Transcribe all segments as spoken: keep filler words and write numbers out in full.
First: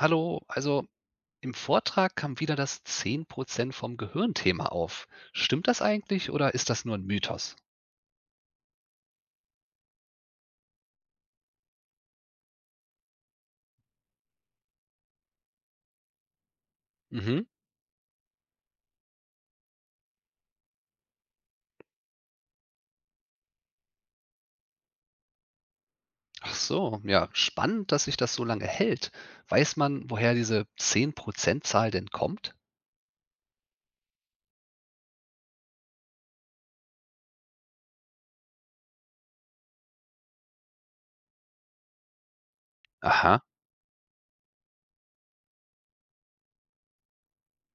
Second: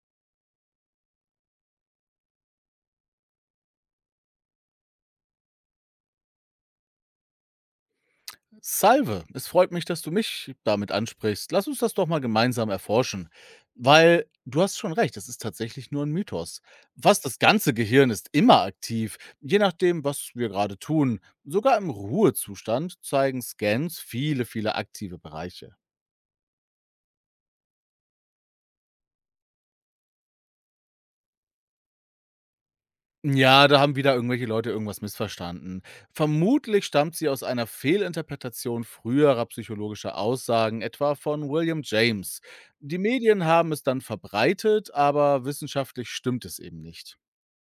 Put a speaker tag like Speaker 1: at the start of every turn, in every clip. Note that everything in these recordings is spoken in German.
Speaker 1: Hallo, also im Vortrag kam wieder das zehn Prozent vom Gehirn-Thema auf. Stimmt das eigentlich oder ist das nur ein Mythos?
Speaker 2: Salve, es freut mich, dass du mich damit ansprichst. Lass uns das doch mal gemeinsam erforschen. Weil du hast schon recht, es ist tatsächlich nur ein Mythos. Fast das
Speaker 1: Mhm.
Speaker 2: ganze Gehirn ist immer aktiv, je nachdem, was wir gerade tun. Sogar im Ruhezustand zeigen Scans viele, viele aktive Bereiche.
Speaker 1: Ach so, ja, spannend, dass sich das so lange hält. Weiß man, woher diese zehn Prozent-Zahl denn kommt?
Speaker 2: Ja, da haben wieder irgendwelche Leute irgendwas missverstanden. Vermutlich stammt sie aus einer Fehlinterpretation früherer psychologischer Aussagen, etwa von William James. Die
Speaker 1: Aha,
Speaker 2: Medien haben es dann verbreitet, aber wissenschaftlich stimmt es eben nicht.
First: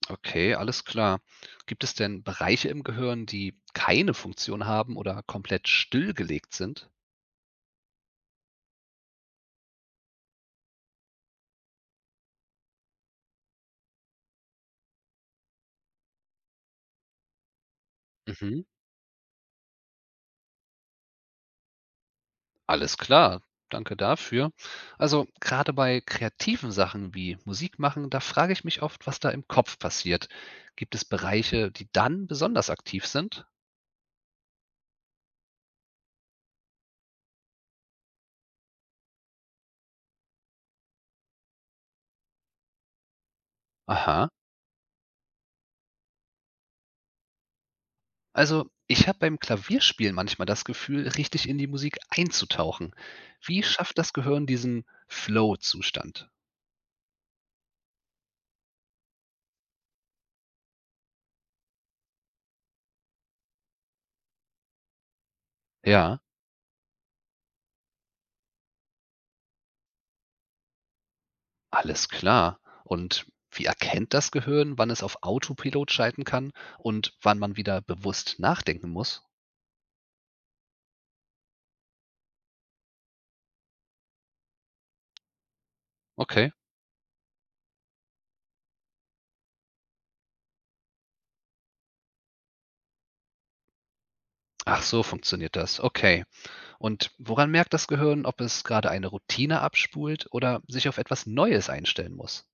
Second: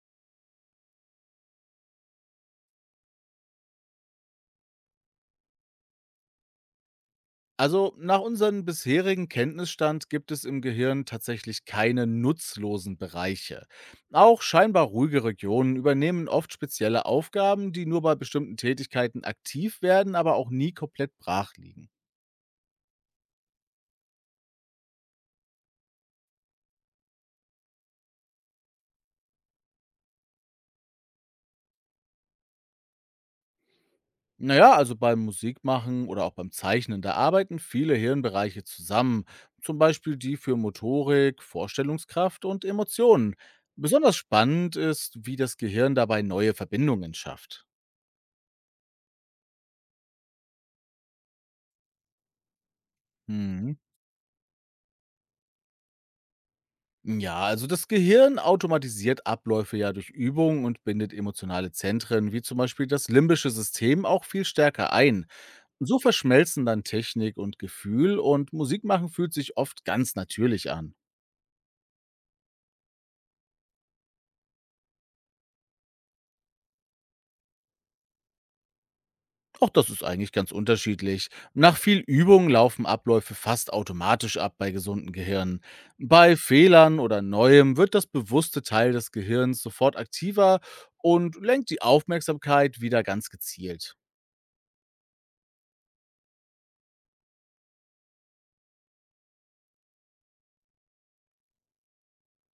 Speaker 1: okay, alles klar. Gibt es denn Bereiche im Gehirn, die keine Funktion haben oder komplett stillgelegt sind?
Speaker 2: Also nach unserem bisherigen Kenntnisstand gibt es im Gehirn tatsächlich keine nutzlosen Bereiche. Auch scheinbar ruhige Regionen übernehmen oft spezielle Aufgaben, die nur bei bestimmten
Speaker 1: Mhm.
Speaker 2: Tätigkeiten aktiv werden, aber auch nie komplett brach liegen.
Speaker 1: Alles klar, danke dafür. Also gerade bei kreativen Sachen wie Musik machen, da frage ich mich oft, was da im Kopf passiert. Gibt es Bereiche, die dann besonders aktiv sind?
Speaker 2: Na ja, also beim Musikmachen oder auch beim Zeichnen, da arbeiten viele Hirnbereiche zusammen, zum Beispiel die für Motorik, Vorstellungskraft und Emotionen. Besonders
Speaker 1: Aha.
Speaker 2: spannend ist, wie das Gehirn dabei neue Verbindungen schafft.
Speaker 1: Also ich habe beim Klavierspielen manchmal das Gefühl, richtig in die Musik einzutauchen. Wie
Speaker 2: Mhm.
Speaker 1: schafft das Gehirn diesen Flow-Zustand?
Speaker 2: Ja, also das Gehirn automatisiert Abläufe ja durch Übung und bindet emotionale Zentren, wie zum Beispiel das limbische System, auch viel stärker ein. So
Speaker 1: Ja,
Speaker 2: verschmelzen dann Technik und Gefühl und Musikmachen fühlt sich oft ganz natürlich an.
Speaker 1: alles klar. Und wie erkennt das Gehirn, wann es auf Autopilot schalten kann und wann man wieder bewusst nachdenken muss?
Speaker 2: Auch das ist eigentlich ganz unterschiedlich. Nach viel Übung laufen Abläufe fast automatisch ab bei gesunden Gehirnen. Bei
Speaker 1: Okay.
Speaker 2: Fehlern oder Neuem wird das bewusste Teil des Gehirns sofort aktiver und lenkt die Aufmerksamkeit wieder ganz gezielt.
Speaker 1: Ach so, funktioniert das. Okay. Und woran merkt das Gehirn, ob es gerade eine Routine abspult oder sich auf etwas Neues einstellen muss?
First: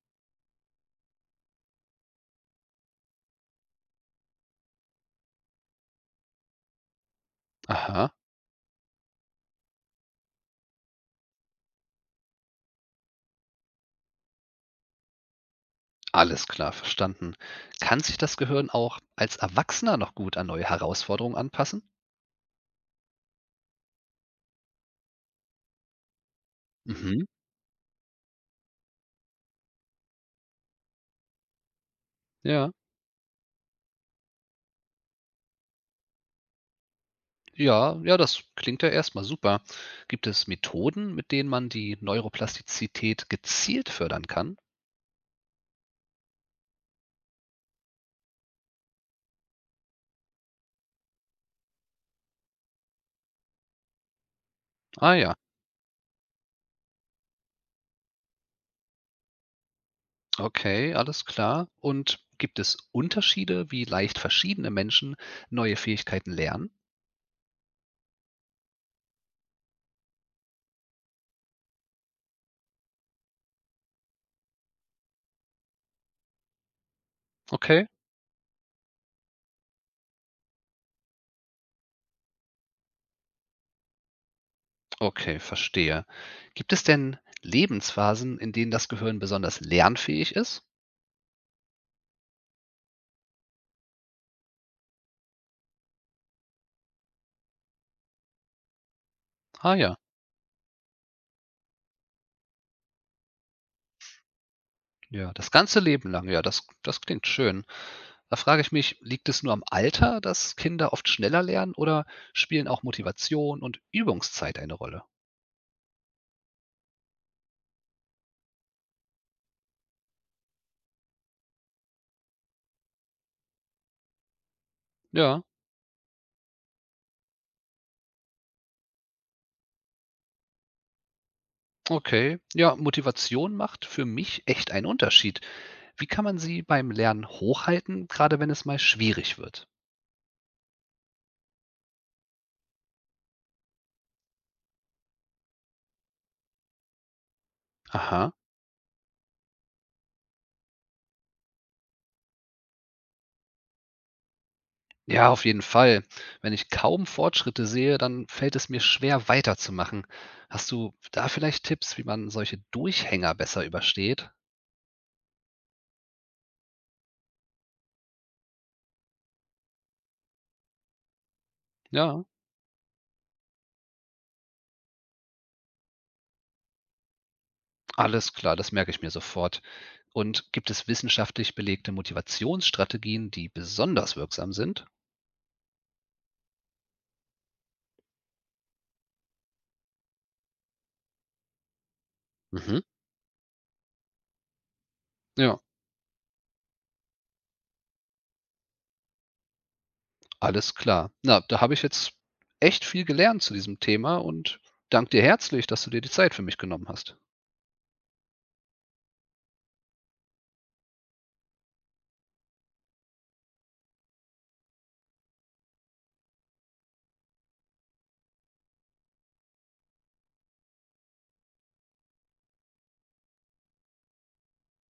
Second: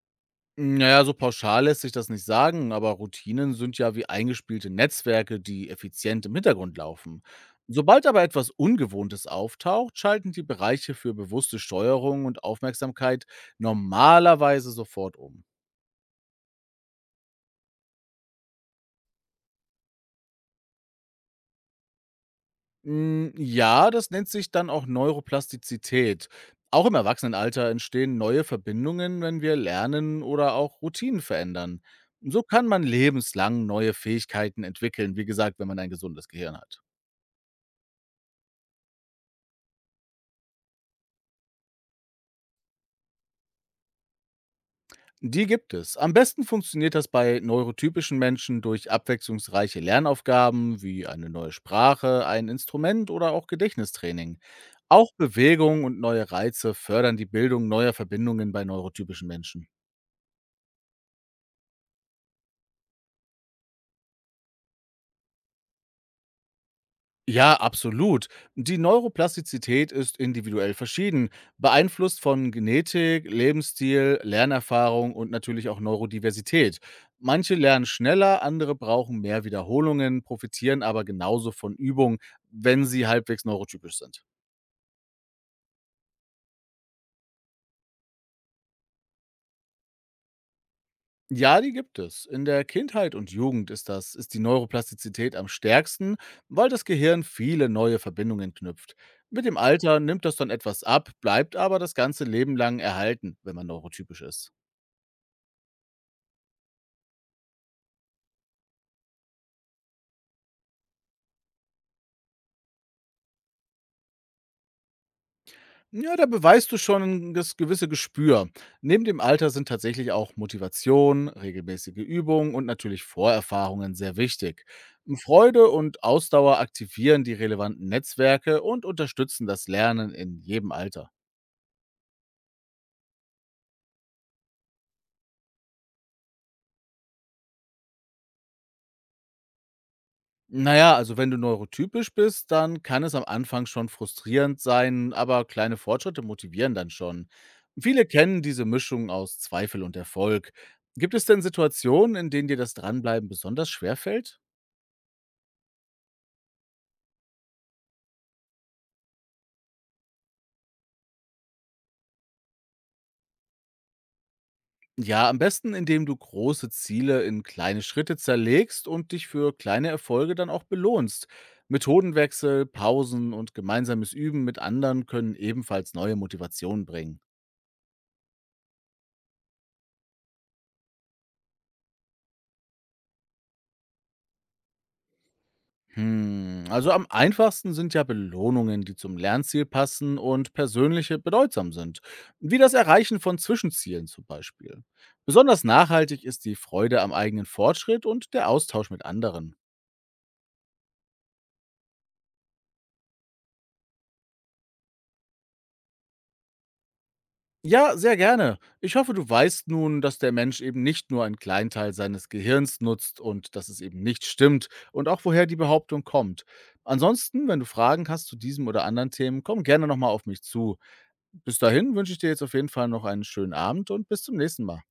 Speaker 2: Naja, so pauschal lässt sich das nicht sagen, aber Routinen sind ja wie eingespielte Netzwerke, die effizient im Hintergrund laufen. Sobald
Speaker 1: Aha,
Speaker 2: aber etwas Ungewohntes auftaucht, schalten die Bereiche für bewusste Steuerung und Aufmerksamkeit normalerweise sofort um.
Speaker 1: alles klar, verstanden. Kann sich das Gehirn auch als Erwachsener noch gut an neue Herausforderungen anpassen?
Speaker 2: Hm, ja, das nennt sich dann auch Neuroplastizität. Auch im
Speaker 1: Mhm.
Speaker 2: Erwachsenenalter entstehen neue Verbindungen, wenn wir lernen oder auch Routinen verändern. So kann
Speaker 1: Ja.
Speaker 2: man lebenslang neue Fähigkeiten entwickeln, wie gesagt, wenn man ein gesundes Gehirn hat.
Speaker 1: Ja, ja, das klingt ja erstmal super. Gibt es Methoden, mit denen man die Neuroplastizität gezielt fördern kann?
Speaker 2: Die gibt es. Am besten funktioniert das bei neurotypischen Menschen durch abwechslungsreiche Lernaufgaben wie eine neue Sprache, ein Instrument oder auch Gedächtnistraining. Auch
Speaker 1: Ah ja,
Speaker 2: Bewegung und neue Reize fördern die Bildung neuer Verbindungen bei neurotypischen Menschen.
Speaker 1: okay, alles klar. Und gibt es Unterschiede, wie leicht verschiedene Menschen neue Fähigkeiten lernen?
Speaker 2: Ja, absolut. Die Neuroplastizität ist individuell verschieden, beeinflusst von Genetik, Lebensstil, Lernerfahrung und natürlich auch Neurodiversität. Manche lernen
Speaker 1: Okay,
Speaker 2: schneller, andere brauchen mehr Wiederholungen, profitieren aber genauso von Übung, wenn sie halbwegs neurotypisch sind.
Speaker 1: okay, verstehe. Gibt es denn Lebensphasen, in denen das Gehirn besonders lernfähig ist?
Speaker 2: Ja, die gibt es. In der Kindheit und Jugend ist das, ist die Neuroplastizität am stärksten, weil das Gehirn viele neue Verbindungen knüpft. Mit dem
Speaker 1: Ah ja,
Speaker 2: Alter nimmt das dann etwas ab, bleibt aber das ganze Leben lang erhalten, wenn man neurotypisch ist.
Speaker 1: ja, das ganze Leben lang, ja, das, das klingt schön. Da frage ich mich, liegt es nur am Alter, dass Kinder oft schneller lernen oder spielen auch Motivation und Übungszeit eine Rolle?
Speaker 2: Ja, da beweist du schon das gewisse Gespür. Neben dem Alter sind tatsächlich auch Motivation, regelmäßige Übung und natürlich Vorerfahrungen sehr wichtig.
Speaker 1: Ja,
Speaker 2: Freude und Ausdauer aktivieren die relevanten Netzwerke und unterstützen das Lernen in jedem Alter.
Speaker 1: okay. Ja, Motivation macht für mich echt einen Unterschied. Wie kann man sie beim Lernen hochhalten, gerade wenn es mal schwierig wird?
Speaker 2: Na ja, also wenn du neurotypisch bist, dann kann es am Anfang schon frustrierend sein, aber kleine Fortschritte motivieren dann schon. Viele
Speaker 1: Aha.
Speaker 2: kennen diese Mischung aus Zweifel und Erfolg. Gibt es denn Situationen, in denen dir das Dranbleiben besonders schwer fällt?
Speaker 1: Ja, auf jeden Fall. Wenn ich kaum Fortschritte sehe, dann fällt es mir schwer, weiterzumachen. Hast du da vielleicht Tipps, wie man solche Durchhänger besser übersteht?
Speaker 2: Ja, am besten, indem du große Ziele in kleine Schritte zerlegst und dich für kleine Erfolge dann auch belohnst.
Speaker 1: Ja,
Speaker 2: Methodenwechsel, Pausen und gemeinsames Üben mit anderen können ebenfalls neue Motivationen bringen.
Speaker 1: alles klar, das merke ich mir sofort. Und gibt es wissenschaftlich belegte Motivationsstrategien, die besonders wirksam sind?
Speaker 2: Hm, also am einfachsten sind ja Belohnungen, die zum Lernziel passen und persönliche bedeutsam sind, wie das
Speaker 1: Mhm.
Speaker 2: Erreichen von Zwischenzielen zum Beispiel.
Speaker 1: Ja,
Speaker 2: Besonders nachhaltig ist die Freude am eigenen Fortschritt und der Austausch mit anderen.
Speaker 1: alles klar. Na, da habe ich jetzt echt viel gelernt zu diesem Thema und danke dir herzlich, dass du dir die Zeit für mich genommen hast.
Speaker 2: Ja, sehr gerne. Ich hoffe, du weißt nun, dass der Mensch eben nicht nur einen kleinen Teil seines Gehirns nutzt und dass es eben nicht stimmt und auch woher die Behauptung kommt. Ansonsten, wenn du Fragen hast zu diesem oder anderen Themen, komm gerne nochmal auf mich zu. Bis dahin wünsche ich dir jetzt auf jeden Fall noch einen schönen Abend und bis zum nächsten Mal.